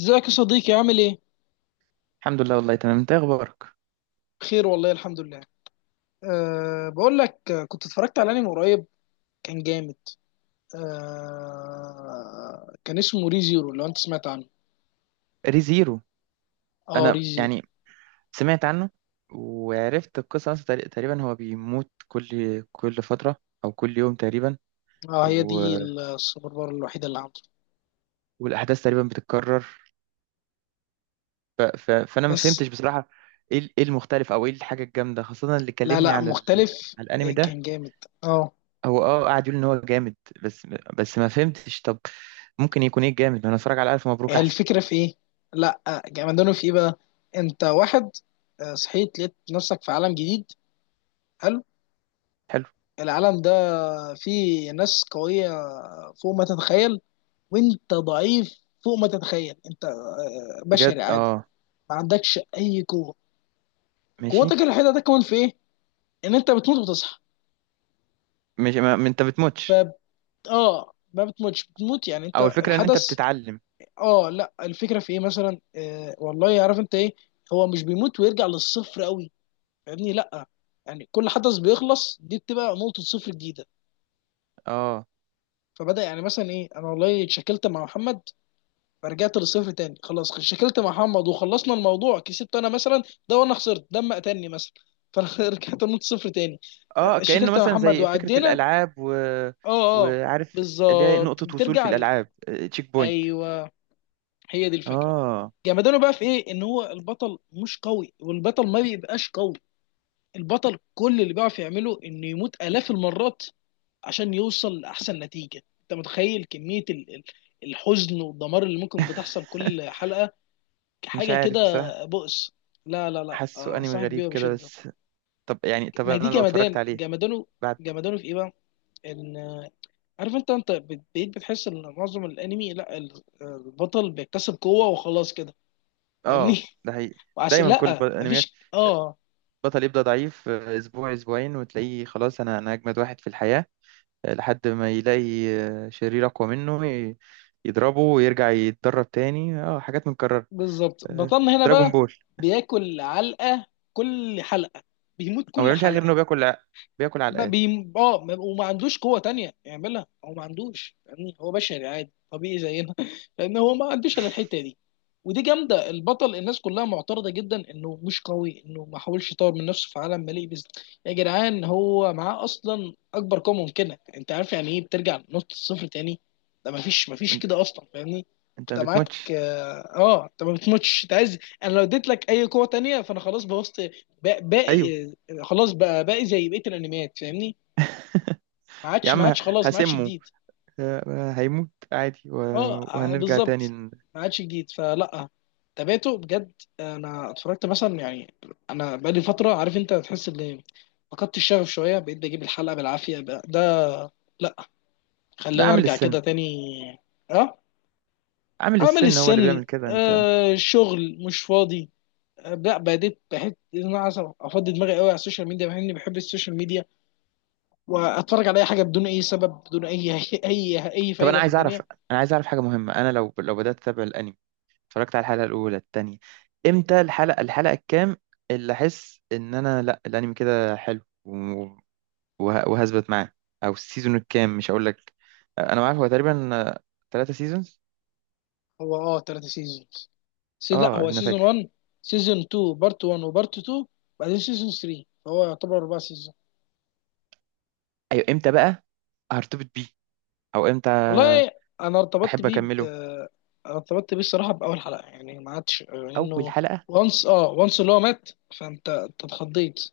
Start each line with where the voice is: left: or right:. left: ازيك يا صديقي عامل ايه؟
right: الحمد لله والله تمام. انت ايه اخبارك؟
left: بخير والله الحمد لله. بقول لك، كنت اتفرجت على انمي قريب كان جامد. كان اسمه ري زيرو لو انت سمعت عنه.
right: ريزيرو.
left: اه
right: انا
left: ري زيرو.
right: سمعت عنه وعرفت القصه اصلا تقريبا هو بيموت كل فتره، او كل يوم تقريبا.
left: اه هي
right: و...
left: دي السوبر باور الوحيده اللي عنده.
right: والاحداث تقريبا بتتكرر. ف... ف... فانا ما
left: بس
right: فهمتش بصراحه ايه المختلف، او ايه الحاجه الجامده خاصه اللي
left: لا
right: كلمني
left: لا مختلف
right: على الانمي
left: إيه
right: ده.
left: كان جامد. اه
right: هو قاعد يقول ان هو جامد، بس ما فهمتش. طب ممكن يكون ايه الجامد؟ ما انا اتفرج على الف مبروك
left: هي
right: احسن.
left: الفكره في ايه؟ لا، جامدانه في ايه بقى؟ انت واحد، صحيت لقيت نفسك في عالم جديد، حلو.
right: حلو.
left: العالم ده فيه ناس قوية فوق ما تتخيل، وانت ضعيف فوق ما تتخيل، انت
right: بجد
left: بشري عادي،
right: اه.
left: ما عندكش اي قوه.
right: ماشي.
left: قوتك الوحيده ده كمان في ايه؟ ان انت بتموت وبتصحى.
right: ماشي. ما انت
left: ف
right: بتموتش،
left: اه ما بتموتش، بتموت يعني
right: او
left: انت
right: الفكره ان انت
left: الحدث.
right: بتتعلم.
left: اه لا الفكره في ايه مثلا، والله عارف انت ايه، هو مش بيموت ويرجع للصفر قوي، فاهمني؟ لا يعني كل حدث بيخلص دي بتبقى نقطه صفر جديده.
right: اه.
left: فبدا يعني مثلا ايه، انا والله اتشكلت مع محمد فرجعت للصفر تاني. خلاص شكلت مع محمد وخلصنا الموضوع، كسبت انا مثلا ده وانا خسرت دم قتلني مثلا، فانا رجعت نقطة صفر تاني.
right: اه، كأنه
left: شكلت مع
right: مثلا
left: محمد
right: زي فكرة
left: وعدينا.
right: الألعاب
left: اه اه
right: وعارف، اللي هي
left: بالظبط،
right: نقطة وصول في
left: بترجع ل-
right: الألعاب، تشيك بوينت.
left: ايوه هي دي الفكره.
right: اه.
left: جمدانه بقى في ايه؟ ان هو البطل مش قوي، والبطل ما بيبقاش قوي. البطل كل اللي بيعرف يعمله انه يموت الاف المرات عشان يوصل لاحسن نتيجه. انت متخيل كميه الحزن والدمار اللي ممكن بتحصل كل حلقه؟
right: مش
left: حاجه
right: عارف
left: كده،
right: بصراحة.
left: بؤس. لا لا لا،
right: حاسه انمي
left: انصحك
right: غريب
left: بيها
right: كده
left: بشده.
right: بس. طب
left: ما هي دي
right: انا لو اتفرجت عليه
left: جمدانه.
right: بعد.
left: جمدانه في ايه بقى؟ ان عارف انت، بقيت بتحس ان معظم الانمي لا البطل بيكتسب قوه وخلاص كده، فاهمني؟
right: اه ده حقيقي،
left: وعشان
right: دايما
left: لا
right: انميات،
left: مفيش اه
right: بطل يبدأ ضعيف، اسبوع اسبوعين وتلاقيه خلاص انا اجمد واحد في الحياة، لحد ما يلاقي شرير اقوى منه، يضربه ويرجع يتدرب تاني. اه حاجات متكررة.
left: بالظبط. بطلنا هنا
right: دراجون
left: بقى
right: بول.
left: بياكل علقه كل حلقه، بيموت
right: هو ما
left: كل
right: بيعملش حاجة غير
left: حلقه.
right: انه بياكل
left: ما
right: علقات.
left: بي... اه ما- وما عندوش قوة تانية يعملها. هو ما عندوش، يعني هو بشري عادي طبيعي زينا لأن هو ما عندوش إلا الحتة دي. ودي جامدة، البطل الناس كلها معترضة جدا إنه مش قوي، إنه ما حاولش يطور من نفسه في عالم مليء بز، يا جدعان هو معاه أصلا أكبر قوة ممكنة. أنت عارف يعني إيه بترجع لنقطة الصفر تاني؟ ده ما فيش ما فيش
right: انت
left: كده أصلا، فاهمني؟
right: انت
left: أنت
right: ما
left: معاك،
right: بتموتش.
left: أنت ما بتموتش، أنت عايز. أنا لو اديت لك أي قوة تانية فأنا خلاص بوظت
right: ايوه.
left: باقي خلاص بقى بقى زي بقيه الانميات، فاهمني؟ ما
right: يا
left: عادش ما
right: عم
left: عادش، خلاص ما عادش
right: هسمه،
left: جديد.
right: هيموت عادي
left: اه
right: وهنرجع تاني
left: بالظبط، ما عادش جديد فلا. تابعته بجد، انا اتفرجت مثلا يعني، انا بقالي فتره عارف انت، تحس ان فقدت الشغف شويه، بقيت بجيب الحلقه بالعافيه بقى ده. لا،
right: لا،
left: خلينا
right: اعمل
left: ارجع
right: السن.
left: كده تاني. اه
right: عامل
left: عمل
right: السن هو اللي
left: السن.
right: بيعمل كده. انت
left: شغل مش فاضي. لا بديت بحس ان انا عايز افضي دماغي قوي على السوشيال ميديا، مع اني بحب السوشيال ميديا، واتفرج على اي حاجه بدون اي سبب بدون اي اي
right: طب انا
left: فايده في
right: عايز
left: الدنيا.
right: اعرف، انا عايز اعرف حاجة مهمة. انا لو بدأت اتابع الانمي، اتفرجت على الحلقة الاولى التانية، امتى الحلقة الكام اللي احس ان انا لا، الانمي كده حلو وهثبت معاه؟ او السيزون الكام؟ مش هقول لك، انا عارف هو تقريبا 3 سيزونز.
left: هو اه ثلاثة سيزونز. لا
right: اه
left: هو
right: انا
left: سيزون
right: فاكر.
left: 1، سيزون 2 بارت 1 وبارت 2، بعدين سيزون 3، فهو يعتبر اربع سيزون.
right: ايوه امتى بقى هرتبط بيه؟ او امتى
left: والله انا ارتبطت
right: احب
left: بيه ب...
right: اكمله؟
left: أنا ارتبطت بيه الصراحه باول حلقه، يعني ما عادش
right: اول
left: انه.
right: حلقة.
left: وانس، وانس اللي هو مات، فانت اتخضيت،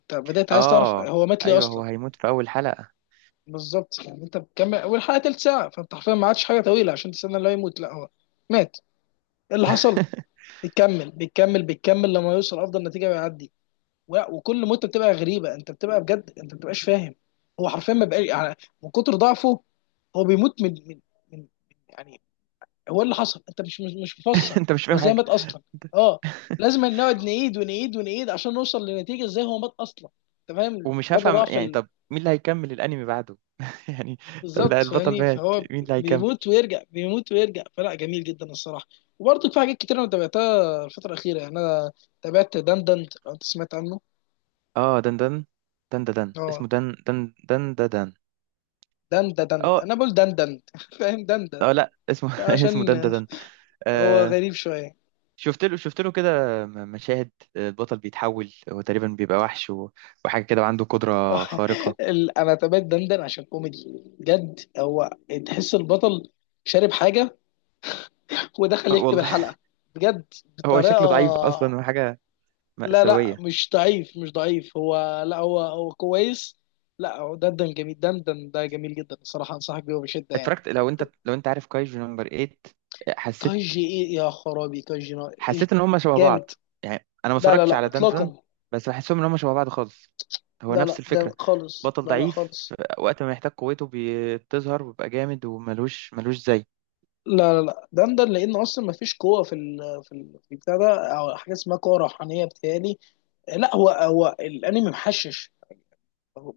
left: انت بدات عايز تعرف
right: اه
left: هو مات ليه
right: ايوه
left: اصلا.
right: هو هيموت في اول حلقة.
left: بالظبط، يعني انت بتكمل والحلقه تلت ساعه، فانت حرفيا ما عادش حاجه طويله عشان تستنى اللي هو يموت. لا هو مات، إيه اللي حصل؟ بيكمل بيكمل بيكمل لما يوصل افضل نتيجه ويعدي. وكل مده بتبقى غريبه، انت بتبقى بجد انت ما بتبقاش فاهم هو حرفيا ما بقاش، يعني من كتر ضعفه هو بيموت من يعني هو إيه اللي حصل، انت مش مفسر
right: انت مش
left: هو
right: فاهم
left: ازاي
right: حاجة.
left: مات اصلا. اه لازم نقعد نعيد ونعيد ونعيد عشان نوصل لنتيجه ازاي هو مات اصلا. انت فاهم
right: ومش
left: مدى
right: هفهم
left: ضعف.
right: يعني. طب مين اللي هيكمل الانمي بعده يعني؟ طب لا،
left: بالظبط،
right: البطل
left: فاهمني؟
right: مات،
left: فهو
right: مين اللي هيكمل؟
left: بيموت ويرجع، بيموت ويرجع، فلا جميل جدا الصراحه. وبرضه في حاجات كتير انا تابعتها الفتره الاخيره، يعني انا تابعت دندند لو انت سمعت عنه.
right: اه دن دن
left: اه
right: اسمه دن دن. دن
left: دندند،
right: اه.
left: انا بقول دندند فاهم دندند
right: اه لا اسمه،
left: عشان
right: اسمه دن دن دن.
left: هو
right: آه.
left: غريب شويه.
right: شفت له كده، مشاهد، آه، البطل بيتحول، هو تقريبا بيبقى وحش وحاجة كده، وعنده قدرة خارقة.
left: انا تابعت دندن عشان كوميدي بجد. هو تحس البطل شارب حاجه ودخل يكتب
right: والله
left: الحلقه، بجد
right: هو
left: بطريقه.
right: شكله ضعيف اصلا، وحاجه
left: لا لا
right: مأساوية.
left: مش ضعيف مش ضعيف، هو لا هو هو كويس. لا هو دندن جميل، دندن ده جميل جدا الصراحة، أنصحك بيه بشدة يعني.
right: اتفرجت، لو انت عارف كايجو نمبر 8؟ حسيت،
left: كاجي إيه يا خرابي، إيش.
right: حسيت ان هم شبه
left: جامد.
right: بعض. يعني انا ما
left: لا لا
right: اتفرجتش
left: لا
right: على دندن،
left: إطلاقا.
right: بس بحسهم ان هم شبه بعض خالص. هو
left: لا لا
right: نفس
left: ده
right: الفكرة،
left: خالص،
right: بطل
left: لا لا
right: ضعيف،
left: خالص.
right: وقت ما يحتاج قوته بتظهر، ويبقى جامد، وملوش زي.
left: لا لا لا دندن، لأن أصلا ما فيش قوة في في البتاع ده، أو حاجة اسمها قوة روحانية بتهيألي. لا هو هو الأنمي محشش،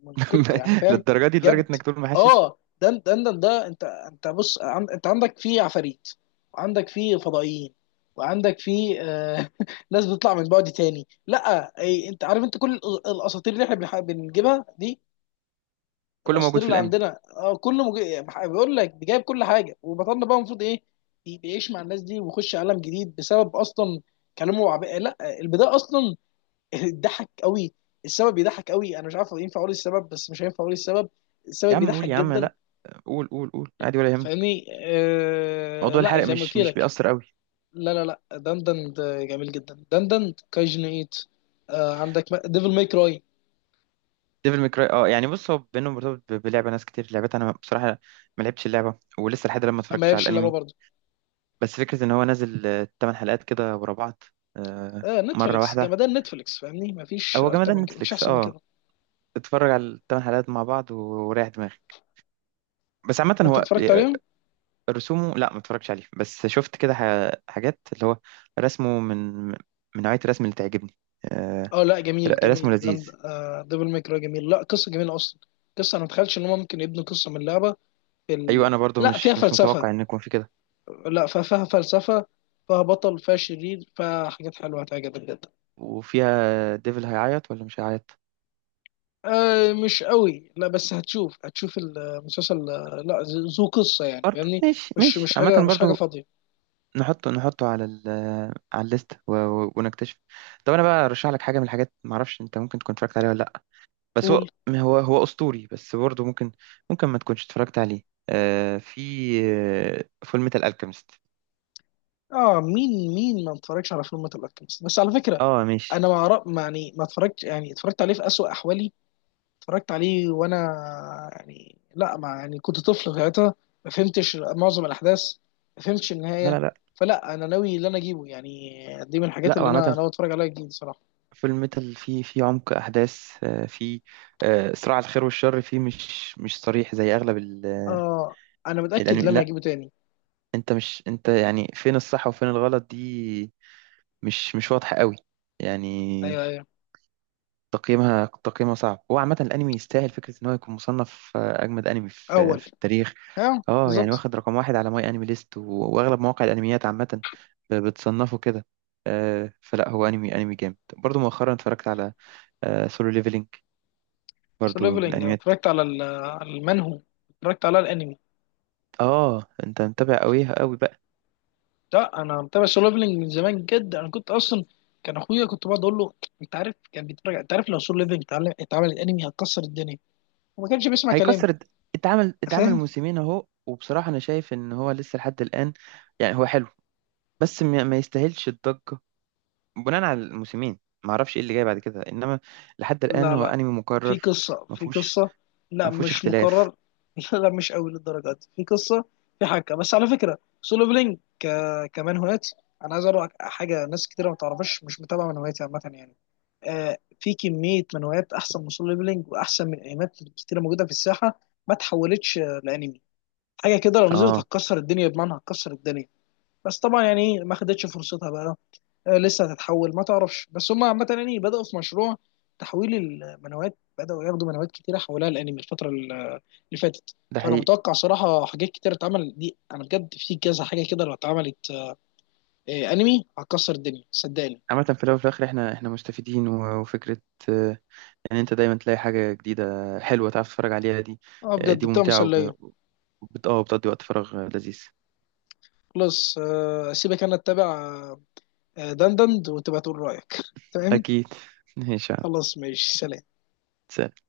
left: من كنت، يعني فاهم.
right: للدرجة دي؟
left: جد،
right: لدرجة انك تقول محشش؟
left: اه ده انت بص، انت عندك فيه عفاريت، وعندك فيه فضائيين، وعندك فيه، ناس بتطلع من بعد تاني. لا اي، انت عارف انت كل الاساطير اللي احنا بنجيبها دي،
right: كله
left: الاساطير
right: موجود في
left: اللي
right: الانمي.
left: عندنا اه كله مج بيقول لك جايب كل حاجه. وبطلنا بقى المفروض ايه؟ بيعيش مع الناس دي، ويخش عالم جديد بسبب اصلا كلامه وعب لا البدايه اصلا ضحك قوي. السبب بيضحك قوي، انا مش عارف ينفع اقول السبب، بس مش هينفع اقول السبب.
right: يا
left: السبب
right: عم قول،
left: بيضحك
right: يا عم
left: جدا.
right: لا، قول قول عادي، ولا يهمك،
left: فاهمني،
right: موضوع
left: لا
right: الحرق
left: زي ما قلت
right: مش
left: لك.
right: بيأثر.
left: لا لا لا دندن ده جميل جدا، دندن كايجن ايت. آه عندك ديفل ماي كراي.
right: ديفل ميكراي اه. يعني بص، هو بينهم مرتبط بلعبه ناس كتير لعبتها، انا بصراحه ما لعبتش اللعبه، ولسه لحد الآن ما
left: ما
right: اتفرجتش على
left: يبش اللعبه
right: الانمي.
left: برضه.
right: بس فكره ان هو نازل آه، 8 حلقات كده ورا بعض، آه،
left: آه
right: مره
left: نتفليكس
right: واحده.
left: جمدان، نتفليكس فاهمني ما فيش
right: هو
left: اكتر
right: جمدان
left: من كده، ما فيش
right: نتفليكس
left: احسن من
right: اه.
left: كده.
right: اتفرج على الـ8 حلقات مع بعض وريح دماغك. بس عامه
left: انت
right: هو
left: اتفرجت
right: آه،
left: عليهم؟
right: رسومه، لا ما اتفرجتش عليه، بس شفت كده حاجات. اللي هو رسمه من نوعيه الرسم اللي تعجبني آه،
left: اه لا جميل
right: رسمه
left: جميل
right: لذيذ.
left: دند آه ديفل ماي كراي جميل، لا قصه جميله اصلا. قصه انا ما اتخيلش ان هم ممكن يبنوا قصه من لعبه في
right: ايوه
left: ال...
right: انا برضو
left: لا فيها
right: مش
left: فلسفه،
right: متوقع ان يكون في كده.
left: لا فيها فلسفة، فيها بطل، فيها شرير، فيها حاجات حلوة هتعجبك جدا.
right: وفيها ديفل هيعيط ولا مش هيعيط؟
left: آه مش قوي، لا بس هتشوف هتشوف المسلسل، لا ذو قصة، يعني
right: برضه
left: فاهمني.
right: ماشي،
left: مش
right: ماشي
left: مش
right: عامة
left: حاجة، مش حاجة
right: برضه،
left: فاضية.
right: نحطه على ال، على الليست ونكتشف. طب انا بقى ارشح لك حاجة من الحاجات، معرفش انت ممكن تكون اتفرجت عليها ولا لا، بس
left: قول.
right: هو اسطوري، بس برضه ممكن، ممكن ما تكونش اتفرجت عليه. آه في، آه فول ميتال الكيمست.
left: اه مين مين، ما اتفرجش على فيلم الالكيمست بس على فكرة.
right: اه ماشي.
left: انا ما أعرف- ما يعني ما اتفرجت يعني اتفرجت عليه في أسوأ احوالي، اتفرجت عليه وانا، يعني لا ما يعني كنت طفل ساعتها، ما فهمتش معظم الاحداث، ما فهمتش
right: لا
left: النهايه. فلا انا ناوي اللي انا اجيبه يعني، دي من الحاجات
right: لا،
left: اللي انا
right: وعامة
left: ناوي اتفرج عليها جديد صراحه.
right: فيلم ميتال، فيه عمق أحداث، آه، فيه آه، صراع الخير والشر، فيه مش صريح زي أغلب آه،
left: اه انا متاكد
right: الأنمي،
left: ان انا
right: لا.
left: هجيبه تاني.
right: أنت مش أنت يعني فين الصح وفين الغلط دي مش واضحة قوي يعني.
left: ايوه ايوه،
right: تقييمها صعب. هو عامة الأنمي يستاهل فكرة إن هو يكون مصنف آه، أجمد أنمي في
left: اول
right: التاريخ.
left: اه
right: اه يعني
left: بالظبط.
right: واخد رقم واحد على ماي أنمي ليست، وأغلب مواقع الأنميات عامة بتصنفه كده آه، فلا هو أنمي، أنمي جامد. برضو مؤخرا اتفرجت على سولو ليفلينج،
left: سو
right: برضو من
left: ليفلنج انا
right: الأنميات.
left: اتفرجت على على المنهو، اتفرجت على الانمي.
right: اه أنت متابع قوي قوي بقى.
left: لا انا متابع سو ليفلنج من زمان جدا، انا كنت اصلا، كان اخويا كنت بقعد اقول له، انت عارف كان بيتفرج، انت عارف لو سو ليفلنج اتعمل اتعمل انمي هتكسر الدنيا، وما كانش بيسمع كلامي.
right: هيكسر الد- اتعمل، اتعمل
left: فاهم؟
right: موسمين أهو، وبصراحة أنا شايف إن هو لسه لحد الآن، يعني هو حلو، بس ما يستاهلش الضجة بناء على الموسمين. ما اعرفش ايه اللي جاي بعد كده، انما لحد الان
left: لا
right: هو
left: لا،
right: انمي
left: في
right: مكرر،
left: قصة
right: ما
left: في
right: فيهوش،
left: قصة. لا
right: ما فيهوش
left: مش
right: اختلاف.
left: مكرر. لا مش قوي للدرجة دي، في قصة، في حاجة. بس على فكرة سولو بلينك ك... كمان هوايات. أنا عايز أقول لك حاجة، ناس كتيرة ما تعرفش مش متابعة، من هواياتي عامة يعني، آه في كمية من هوايات أحسن من سولو بلينك، وأحسن من أنميات كتيرة موجودة في الساحة، ما تحولتش، لأنمي. حاجة كده لو نزلت
right: اه
left: هتكسر الدنيا، بمعنى هتكسر الدنيا. بس طبعا يعني ما خدتش فرصتها بقى، لسه هتتحول ما تعرفش. بس هم عامة يعني بدأوا في مشروع تحويل المنوات، بدأوا ياخدوا منوات كتيرة حولها الأنمي الفترة اللي فاتت.
right: ده
left: فأنا
right: حقيقي.
left: متوقع صراحة حاجات كتيرة اتعمل دي، أنا بجد في كذا حاجة كده لو اتعملت، أنمي هتكسر الدنيا صدقني.
right: عامة في الاول وفي الاخر، احنا مستفيدين، وفكرة آه، ان انت دايما تلاقي حاجة جديدة حلوة تعرف تتفرج عليها دي
left: أه
right: آه،
left: بجد
right: دي
left: بتبقى
right: ممتعة
left: مسلية.
right: وب- وبت اه بتقضي وقت فراغ آه، لذيذ.
left: خلاص، أسيبك أنا أتابع، دندند وتبقى تقول رأيك تمام.
right: اكيد. ماشي يا عم.
left: خلاص ماشي سلام.
right: سلام.